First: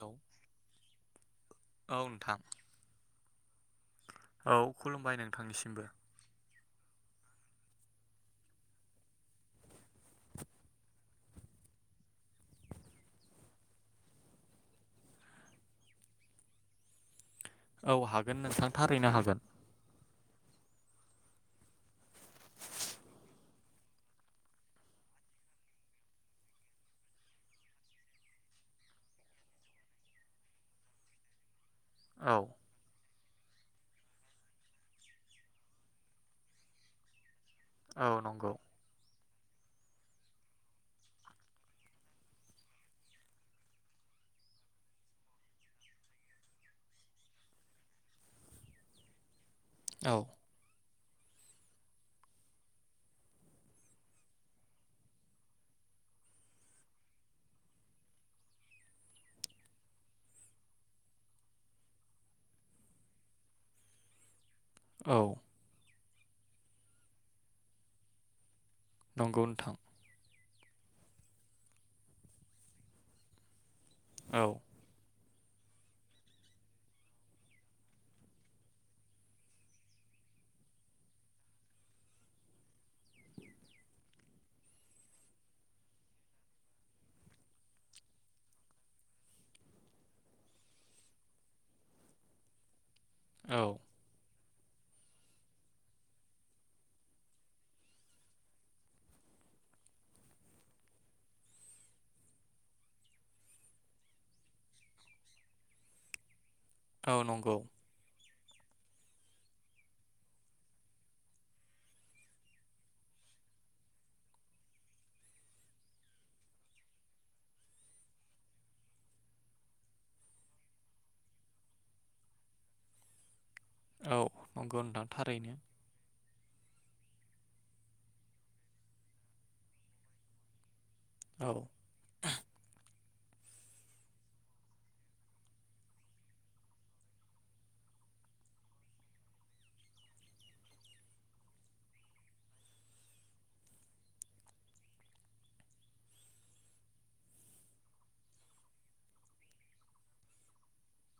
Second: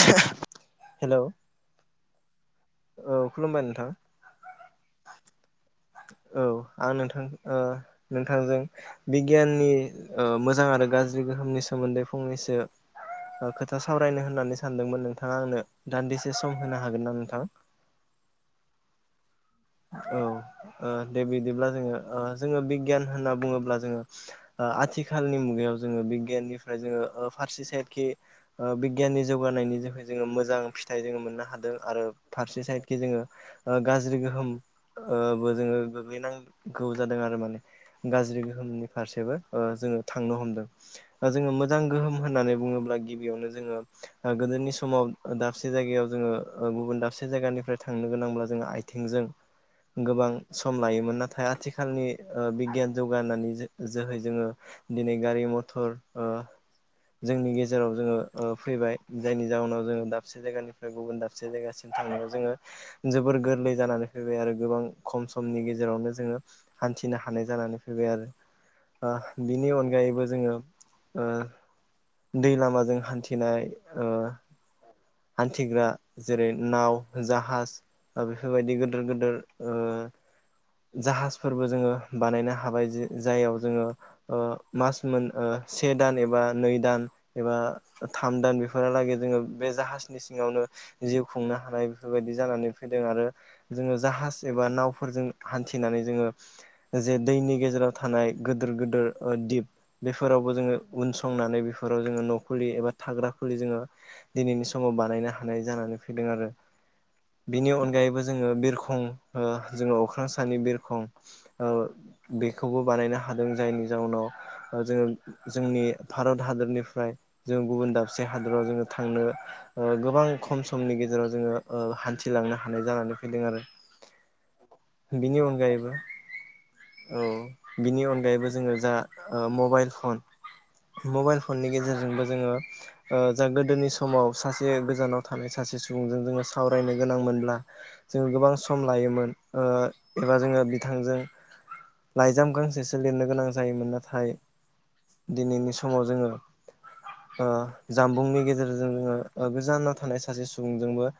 औ हेल'। औ नोंथां औ खुलुमबाय नोंथां। औ खुलुमबाय नों थांनिसै। औ। आं नोंथां नोंथांजों बिगियाननि मोजां आरो गाज्रि गोहोमनि सम सोमोन्दै फंनैसो खोथा सावरायनो होननानै सानदोंमोन नोंथाङा आंनो दान्दिसे सम होनो हागोन ना नोंथाङा? औ हागोन नोंथां थारैनो हागोन। औ ओ दे बिदिब्ला जोङो जोङो बिगियान होनना बुङोब्ला जोङो। आथिखालनि मुगायाव जोङो बिगियाननिफ्राय जोङो फारसे साइडखि बिगियाननि जौगानाय। जोङो मोजां फिथाइ जों मोननो हादों आरो औ फारसे साइड जोङो गाज्रि गोहोम बबो जोङो गोग्लैनांगौ जादों आरो माने औ गाज्रि नंगौ गोहोमनि फारसेबो जोङो थांनो हमदों जोङो मोजां गोहोम होननानै बुङोब्ला गिबियावनो जोङो। गोदोनि समाव दाबसे जायगायाव जोङो गुबुन दाबसे जायगानिफ्राय थांनो गोनांब्ला जोङो आथिंजों। औ गोबां सम लायोमोन। नाथाय आथिखालनि बिगियान जौगानि जोहै जोङो दिनै गारि मथर। ओ जोंनि गेजेराव जोङो फैबाय जायनि जाहोनाव जोङो दाबसे जायगानिफ्राय गुबुन दाबसे जायगासिम। थांनायाव जोङो जोबोर गोरलै जानानै फैबाय आरो गोबां औ खम समनि गेजेरावनो जोङो हान्थिनो हानाय जानानै फैबाय नंगौ आरो। बिनि नोंथां अनगायैबो जोङो ओ दै लामाजों हान्थिनाय ओ औ हान्थिग्रा जेरै नाव जाहाज बेफोरबायदि गिदिर गिदिर जाहाजफोरबो जोङो बानायनो हाबाय जाययाव जोङो मास मोन। से दान एबा नै दान एबा थाम दान बेफोरलागै जोङो बे जाह नि सिङावनो जिउ खुंनो हानाय बेफोरबायदि जानानै फैदों आरो औ जोङो जाह एबा नावफोरजों हान्थिनानै जोङो जे दैनि गेजेराव थानाय गिदिर गिदोर दिप बेफोरावबो जोङो उन संनानै बेफोराव जोङो न'खुलि एबा थाग्रा खुलि जोङो दिनैनि सम। समाव बानायनो हानाय जानानै फैदों आरो औ नंगौ बिनि अनगायैबो जोङो बिरखं जोङो अख्रां सानि बिरखं बेखौबो बानायनो हायो हादों जायनि जाउनाव जोङो जोंनि भारत हादरनिफ्राय जोङो गुबुन दाबसे हादराव जोङो थांनो। गोबां खम समनि गेजेराव जोङो हान्थिलांनो हानाय जानानै फैदों आरो। औ नंगौ नोंथां बिनि थारैनो अनगायैबो औ बिनि अनगायैबो जोङो जा मबाइल फन मबाइल औ फननि गेजेरजोंबो जोङो जा गोदोनि समाव सासे गोजानाव थानाय सासे सुबुंजों जोङो सावरायनो गोनां मोनब्ला जोङो गोबां सम लायोमोन एबा जोङो बिथांजों लाइजाम गांसेसो लिरनो गोनां जायोमोन नाथाय दिनैनि समाव जोङो जामबुंनि गेजेरजों जोङो गोजानाव थानाय सासे सुबुंजोंबो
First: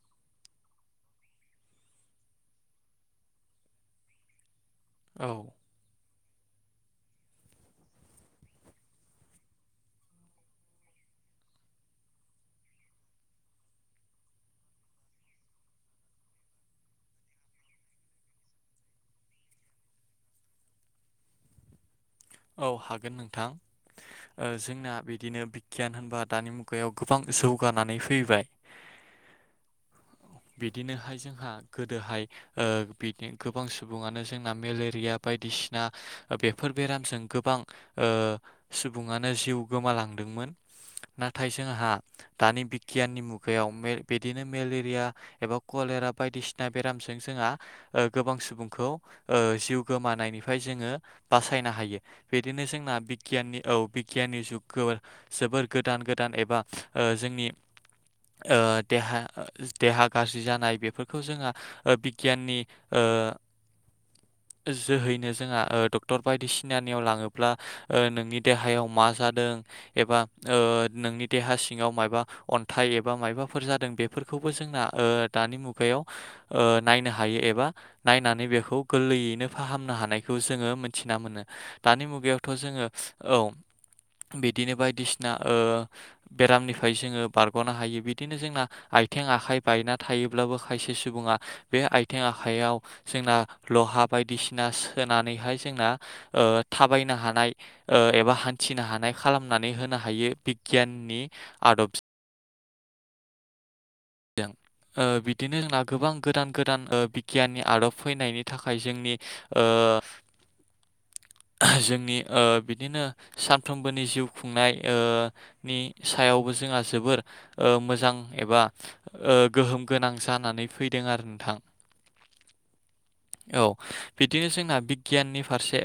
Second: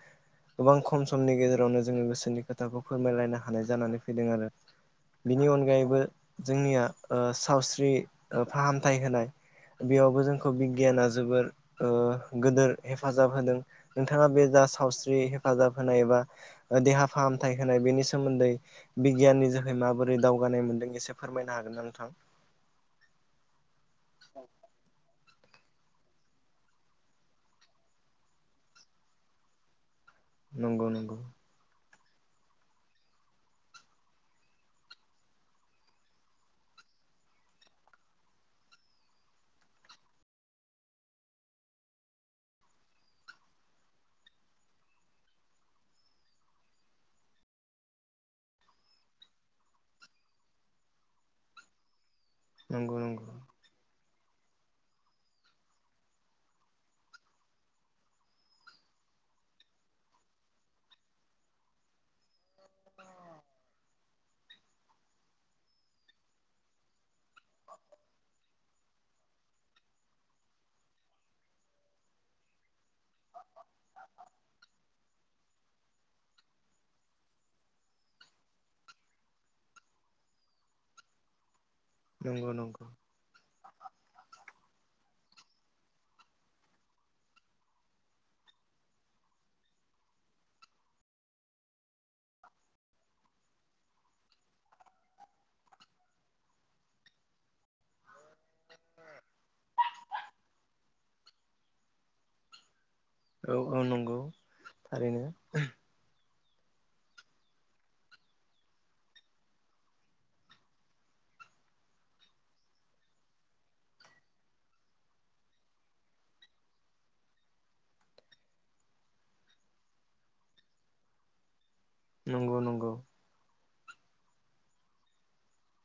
गोबां खम समनि गेजेरावनो जोङो गोसोनि खोथाखौ फोरमायलायनो हानाय जानानै फैदों आरो औ बिनि अनगायैबो जोंनिया सावस्रि फाहामथाय होनाय बेयावबो जोंखौ बिगियाना जोबोर गोदोर हेफाजाब होदों नोंथाङा बे सावस्रि हेफाजाब होनाय एबा देहा फाहामथाय होनाय बेनि सोमोन्दै बिगियाननि जोैहै बोरै दावगानाय मोनदों एसे फोरमायनो हागोन ना नोंथां औ हागोन नोंथां जोंना बिदिनो गियान होनबा दानि मुगायाव गोबां जौगानानै फैबाय नंगौ बिदिनोहाय नंगौ जोंहा दोहाय बि गोबां सुबुङानो जोंना मेलेरिया बायदिसिना बेफोर बेरामजों गोबां सुबुङानो जिउ गोमालांदोंमोन नाथाय जोंहा दानि बिगियाननि मुगायाव बिदिनो मेलेरिया एबा कल लेरा बायदिसिना बेरामजों जोंहा गोबां सुबुंखौ जिउ गोमानायनिफ्राय जोङो बासायनो हायो बिदिनो नंगौ जोंनानि नंगौ बिगियाननि गियाननि जुग जोबोर गोदान गोदान एबा जोंनि देहा देहा गाज्रि जानाय बेफोरखौ जोंहा बिगियाननि [inaudible] जोहैनो जोंहा डक्टर बायदिसिनानि याव लांनोबोला नोंनि देहायाव मा जादों एबा ओ नोंनि देहा सिंवाव माबबा अन्थाइ एबा माबबाफोर जादों बेफोरखौबो जोंना दानि मुगायाव नायनो हायो एबा नायनानै बेखौ गोरलैयैनो फाहामनो हानायखौ जोङो मोनथि दानि मुगायावथ' नंगौ नंगौ जोङो औ बिदिनो सिना बेरामनिफ्राय जोङो बारग'नो हायो बिदिनो जोंना आथिं आखाइ बायना थायो खायसे सुबुंआ आथिं आखायाव लहा बायदिसिना सोना नानैहाय जोंना थाबायनो हानाय एबा हान्थिनो हानाय खालामनानै होनो हायो बिगियाननि आदब औ औ नंगौ थारैनो बिदिनो जोंना गोबां गोदान गोदान बिगियाननि आदब फैनायनि थाखाय जोंनि [inaudible] जोंनि बिदिनो सानफ्रोमबोनि जिउ खुंनाय नि सायावबो जोंहा जोबोर मोजां एबा गोहोम गोनां जानानै फैदों आरो नोंथां नंगौ नंगौ औ बिदिनो जोंना बिगियाननि फारसे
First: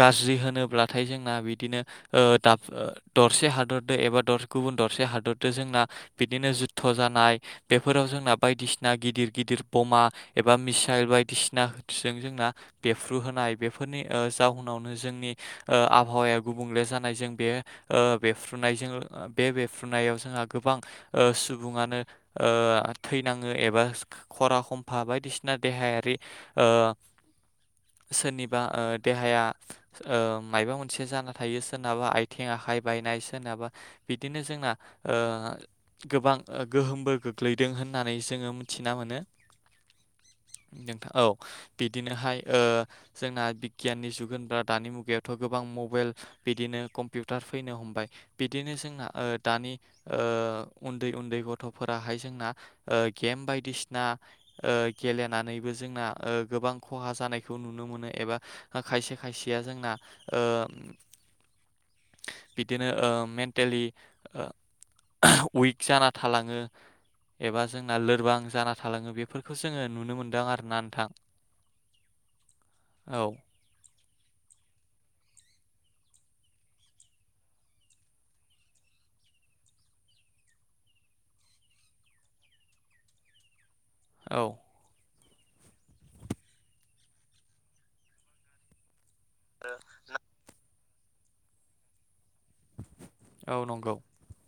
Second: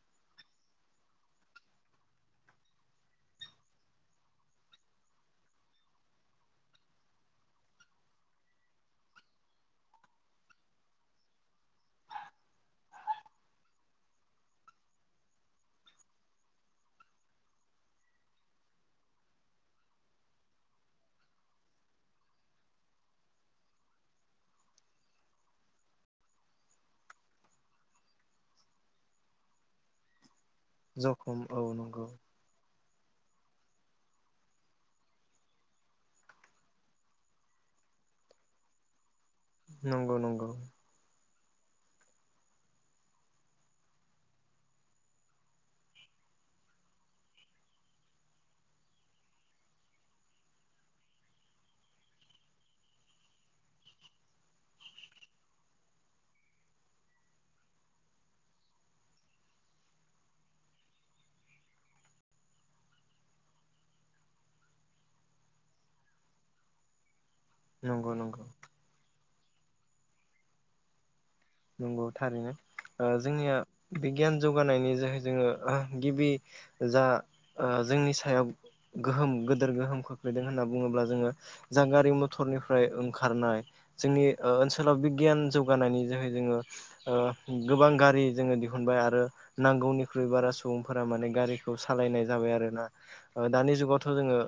गाज्रि होनोब्लाथाय जोंना बिदि बिदिनो दरसे हादरजों एबा गुबुन दरसे हादरजों जोंना बिदिनो जो स्थ' जानाय बेफोराव जोंना बायदिसिना गिदिर गिदिर बमा एबा मिसाइल बायदिसिना जों जोंना बेफ्र्रु होनाय बेफोरनि जाहोनावनो जोंनि आबहावाया गुबुं जफ्रुनायफ्रुनाय जोंहा गोबां सुबुङनो थैनाङो एबा खरा खमफा बायदिसिना देहायारि ओ [inaudible] सोरनिबा देहाया मायबा मोनसे जाना जखम औ थायो सोरनाबा नंगौ आथिं आखाइ बायनाय सोरनाबा बिदिनो जोंना गोबां गोहोमबो गोग्लैदों होननानै जोङो मिथिना मोनो नंगौ नंगौ नोंथां औ बिदिनोहाय जोंना बिगियाननि जुगुनफोरा्रा दानि मुगायावथ' गोबां मबाइल बिदिनो कम्पिउटार फैनो हमबाय बिदिनो जोंना दानि उन्दै उन्दै गथ'फोराहाय जोंना गेम बायदिसिना गेलेनानैबो जोंना गोबां खहा जानायखौ नुनो मोनो एबा खायसे खायसेया जोंना [inaudible] बिदिनो मेन्टेलि उइक जानानै थालाङो एबा जोंना नंगौ नंगौ लोरबां जाना थालाङो बे बेफोरखौ जोङो नुनो मोनदों आरोना नोंथां नंगौ थारैनो औ जोंनिया बिगियान जौगानायनि जोहै जोङो गिबि जा जोंनि सायाव गोहोम गोदोर गोहोम खोख्लैदों होननानै होनना बुङोब्ला जोङो जा गारि मथरनिफ्राय ओंखारनाय जोंनि औ ओनसोलाव बिगियान जौगानायनि जोहै जोङो ओ गोबां गारि जोङो दिहुनबाय आरो नांगौनिख्रुबारास सुबुंफोरा माने गारिखौ सालायनाय जाबाय आरोना औ दानि नंगौ जुगावथ' जोङो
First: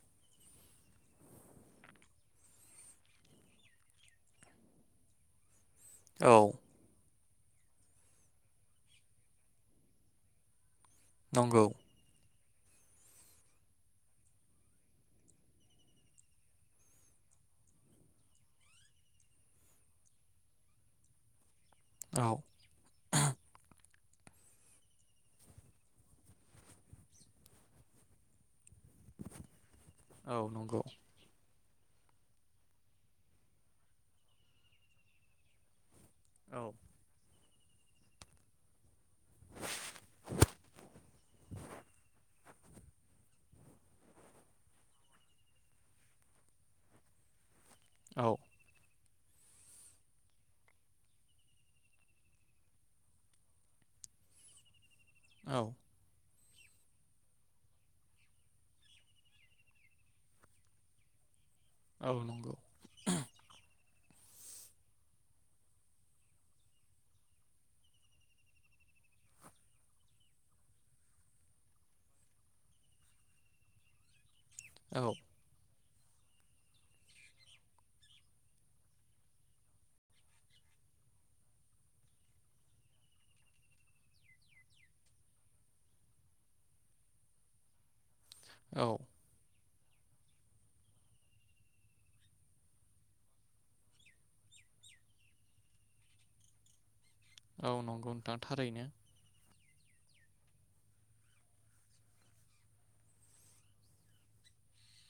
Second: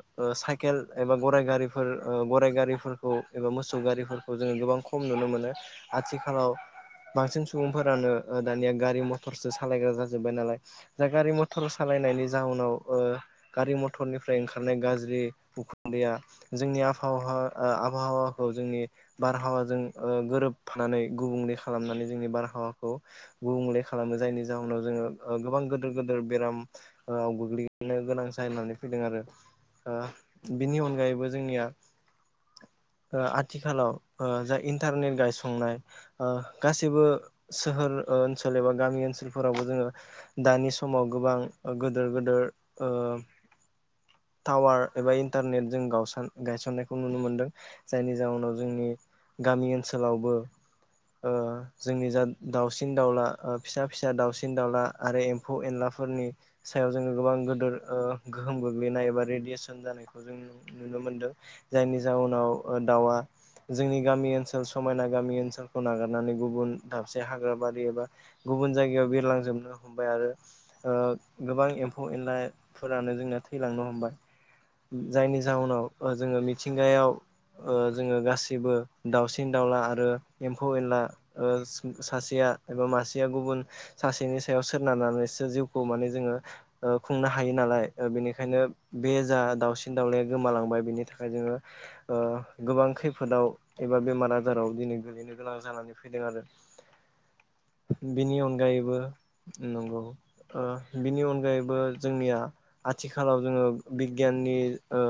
साइकेल एबा गाइ गारि गराइ गारिफोरखौ एबा मोसौ गारिफोरखौ जोङो गोबां खम नुनो मोनो औ आथिखालाव बांसिन सुबुंफोरानो दानिया गारि मथरसो सालायग्रा जाजोब्बाय नालाय दा गारि मथर नंगौ सालायनायनि जााहनाव गारि मथरनिफ्राय ओंखारनाय गाज्रि उखुन्दैया जोंनि आबहावा आबहावाखौ जोंनि बारहावाजों गोरोबफानानै गुबुंले खालामनानै जोंनि औ बारहावाखौ गुबुंले खालामो जायनि जाहोनाव जोङो गोबां गिदिर गिदेर बेरामव गोग्लैनो गोनां जायो होननानै फैदों आरो औ बिनि नंगौ अनगायैबो जोंनिया आथिखालाव जााय इन्टारनेट गायसंनाय औ गासैबो सोहोर ओनसोल एबा गामि ओनसोलफोरावबो जोङो दानि समाव गोबां गोदोर गोदोर टावार एबा इन्टारनेट जों गावा गायसननायखौ नुनो मोनदों जायनि औ जाहोनाव जोंनि गामि ओनसोलावबो जोंनि जा दाउसिन दाउला फिसा फिसा दाउसिन दाउला आरो औ एम्फौ एनलाफोरनि सायाव जोङो गोबां गोदोर गोहोम गोग्लैनाय एबा रेडियेसन जानायखौ जों नुनो मोनदों जायनि औ नंगौ जाउनाव दाउआ जोंनि गामि ओनसोल समायना गामि ओनसोल खौ नागारनानै गुबुन दाबसे हाग्रा बारि एबा गुबुन जायगायाव बिरलांजोबनो हमबाय आरो गोबां एम्फौ एनलाफोरानो जोंना थैलांनो हमबाय औ जायनि जाहनाव जोङो मिथिंगायाव जोङो गासिबो दाावसिन दाावला आरो एम्फौ एनला सासेया एबा मासेया गुबुन सासेनि सायाव सनारनानै खौ मान जोङो खुंनो हायो नालाय बेनिखायनो औ बे जा दा न दाउनायाया गोमालांबाय बिनि थाखाय जोङो गोबां खैफोदाव एबा बेमार आजाराव दिनै गोलैनो गोनां जानानै फैदों आरो औ नंगौ बिनि नोंथां थारैनो अनगायैबो नंगौ बिनि अनगायैबो जोंनिया आथिखालाव जोङो बिगियान गि ओ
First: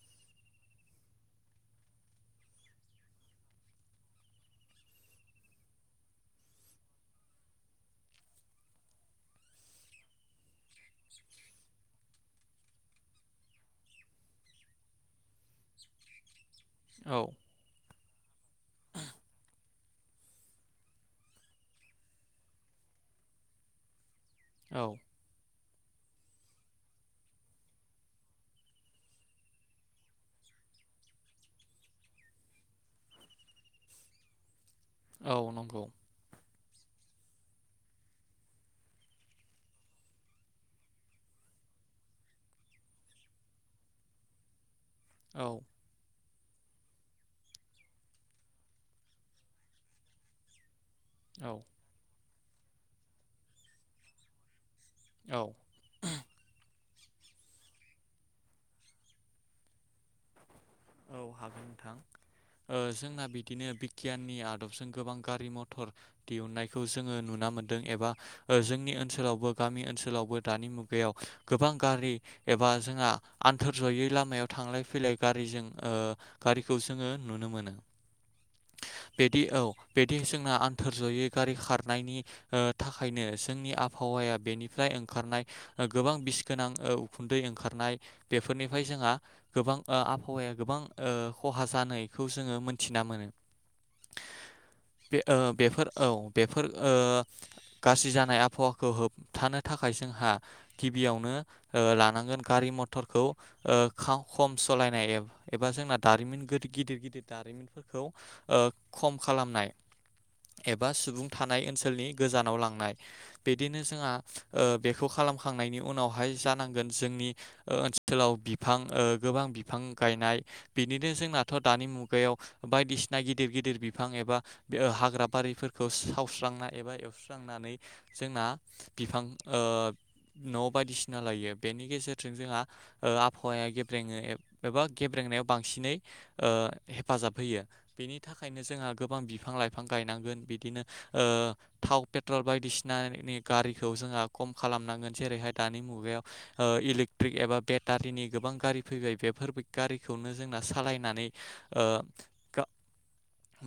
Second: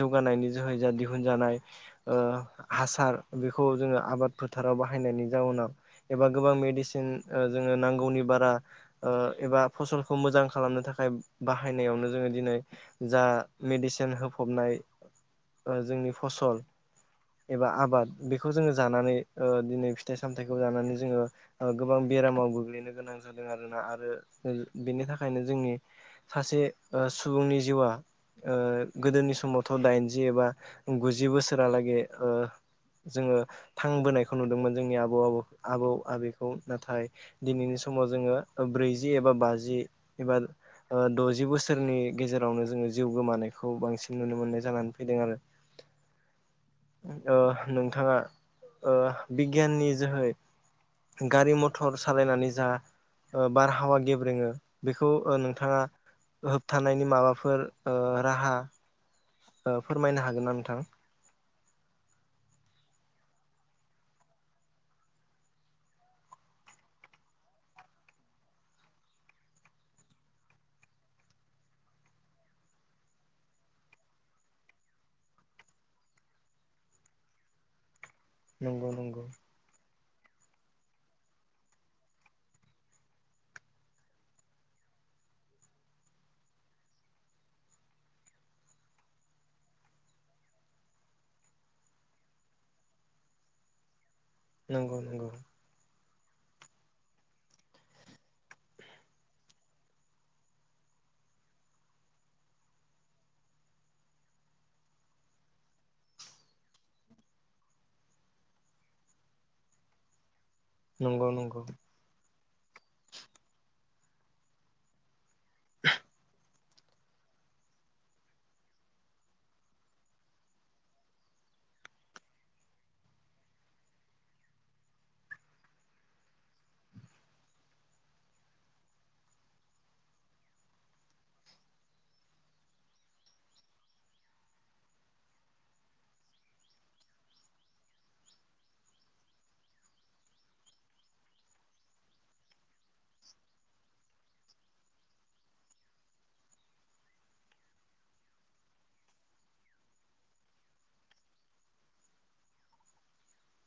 जौगानायनि जोहै जा दिहुनजानाय हासार बेखौ जोङो आबाद फोथाराव बाहायनायनि जाउनाव एबा गोबां मेडिसिन जोङो नांगौनि बा फ मोजांनो थाखाय बाहायनायावनो जोङो दिनै जा मेडिसिन होफबनाय जोंनि फसल औ एबा आबाद बेखौ जोङो जानानै दिनै फिथाइ सामथायाइखौ जानानै जोङो गोबां बेरामाव गोग्लैनो गोनां जादों आरोोना आरो औ बेनि थाखायनो जोंनि सासे सुबुंनि जिउआ गोदोनि समावथ' दाइनजि एबा गुजि बोसोरालागै जोङो थांबोनायखौ नुदोंमोन जोंनि आबौ आबौ औ नंगौ आबौ आबौखौ नाथाय दिनैनि समाव जोङो ब्रैजि एबा बाजि एबा द जि बोसोरनि गेजेरावनो जोङो जिउ गोमानायखौ बांसिन नुनो मोननाय जानानै फैदों आरो औ नोंथाङा बिगियाननि जोहै गारि औ मथर सालायनानै जा बारहावा गेब्रेङो बेखौ औ नोंथाङा होबथानायनि माबाफोर राहा फोरमायनो हागोन ना नोंथां हागोन नोंथां जोंना बिदिनो बिगियाननि आदबजों गोबां गारि मथर दिहुनन्नायखौ जोङो नुनानै मोनदों एबा जोंनि ओनसोलावबो गामि ओनसोलावबो दानि मुगायाव गोबां गारि एबा जोंहा आन्थोर जयै लामायाव थांलाय फैलाय गारिजों गारिखौ जोङो नुनो मोनो नंगौ नंगौ बिदि औ बिदि जोंना आन्थोर जयै गारि खारनायनि थाखायनो जोंनि आबहावाया बेनिफ्राय ओंखारनाय गोबां बिस गोनां उखुन्दै ओंखारनाय बेफोरनिफ्राय जोंहा गोबां आबहावाया गोबां खहा जानायखौ जोङो मोनथिना मोनो नंगौ बे नंगौ बेफोर औ बेफोर गाज्रि जानाय आबहावाखौ होबथानो थाखाय जोंहा गिबियावनो लानांगोन गारि मटरखौ खम सालायनाय एबा एबा जोंना दारिमिन गिदिर गिदिर दारिमिनफोरखौ खम खालामनाय एबा सुबुं नंगौ थानाय नंगौ ओनसोलनि गोजानाव लांनाय बिदिनो जोंहा बेखौ खालाम खांनायनि उनावहाय जानांगौ जोंनि ओनसोलाव बिफां गोबां बिफां गायनाय बिदिनो जोंनाथ' दानि मुगायाव बायदिसिना गिदिर गिदिर बिफां एबा हाग्रा बारि दैफोरखौ सावस्रांना एबा एवस्रांनानै जोंना बिफां न' बायदिसिना लायो बेनि गेजेरजों जोंहा आबहावाया गेब्रेङो एबा फोरोंनायाव बांसिनै हेफाजाब होयो बेनि थाखायनो जोंहा गोबां बिफां लाइफां गायनानै बिनो थाव पेट्रल बायदिसिनानि गारिखौ जोंहा खम खालामनांगोन जेरैहाय दानि मुगायाव इलेकट्रिक एबा बेटारिनि गोबां गारि फैबाय बेफोर गारिखौनो जोंना सालायनानै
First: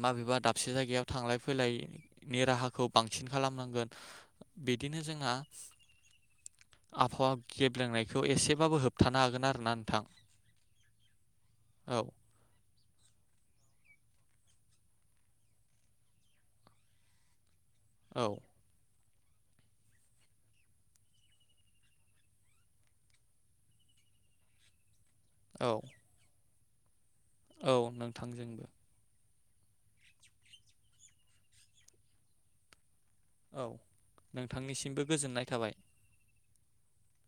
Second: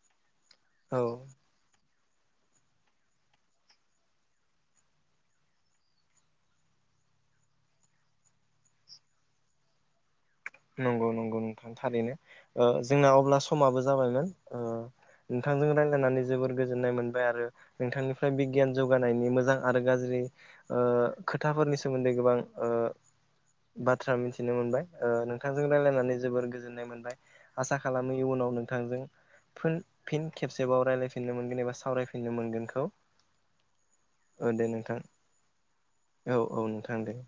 माबेबा दाब खसे औ जायगायाव थांलाय फैलाय नि राहाखौ बांसिन खालामनांगोन बिदिनो जोंहा आबहावा गेबेंनायखौ एसेबाबो होबथानो हागोन आरोोना नोंथां नंगौ नंगौ नोंथां औ थारैनो जोंना अब्ला समाबो जाबायमोन नोंथांजों रायलायनानै जोबोर गोजोननाय मोनबाय आरो औ नोंथांनिफ्राय बिगियान जौग जौगानायनि मोजां आरो गाज्रि खोथाफोरनि सोमोन्दै गोबां बाथ्रा मिथिनो मोनबाय नोंथांजों औ रायजलायनानै जोबोर गोजोननाय मोनबाय औ आसा खालामो इयुनाव नोंथांजोंबो नोंथांजों फिन फिन खेबसेबाव रायलायफिननो मोनगोन एबा सावरायफिननो मोनगोनखौ औ औ दे नोंथां नोंथांनिसिमबो गोजोननाय थाबाय औ औ नोंथां दे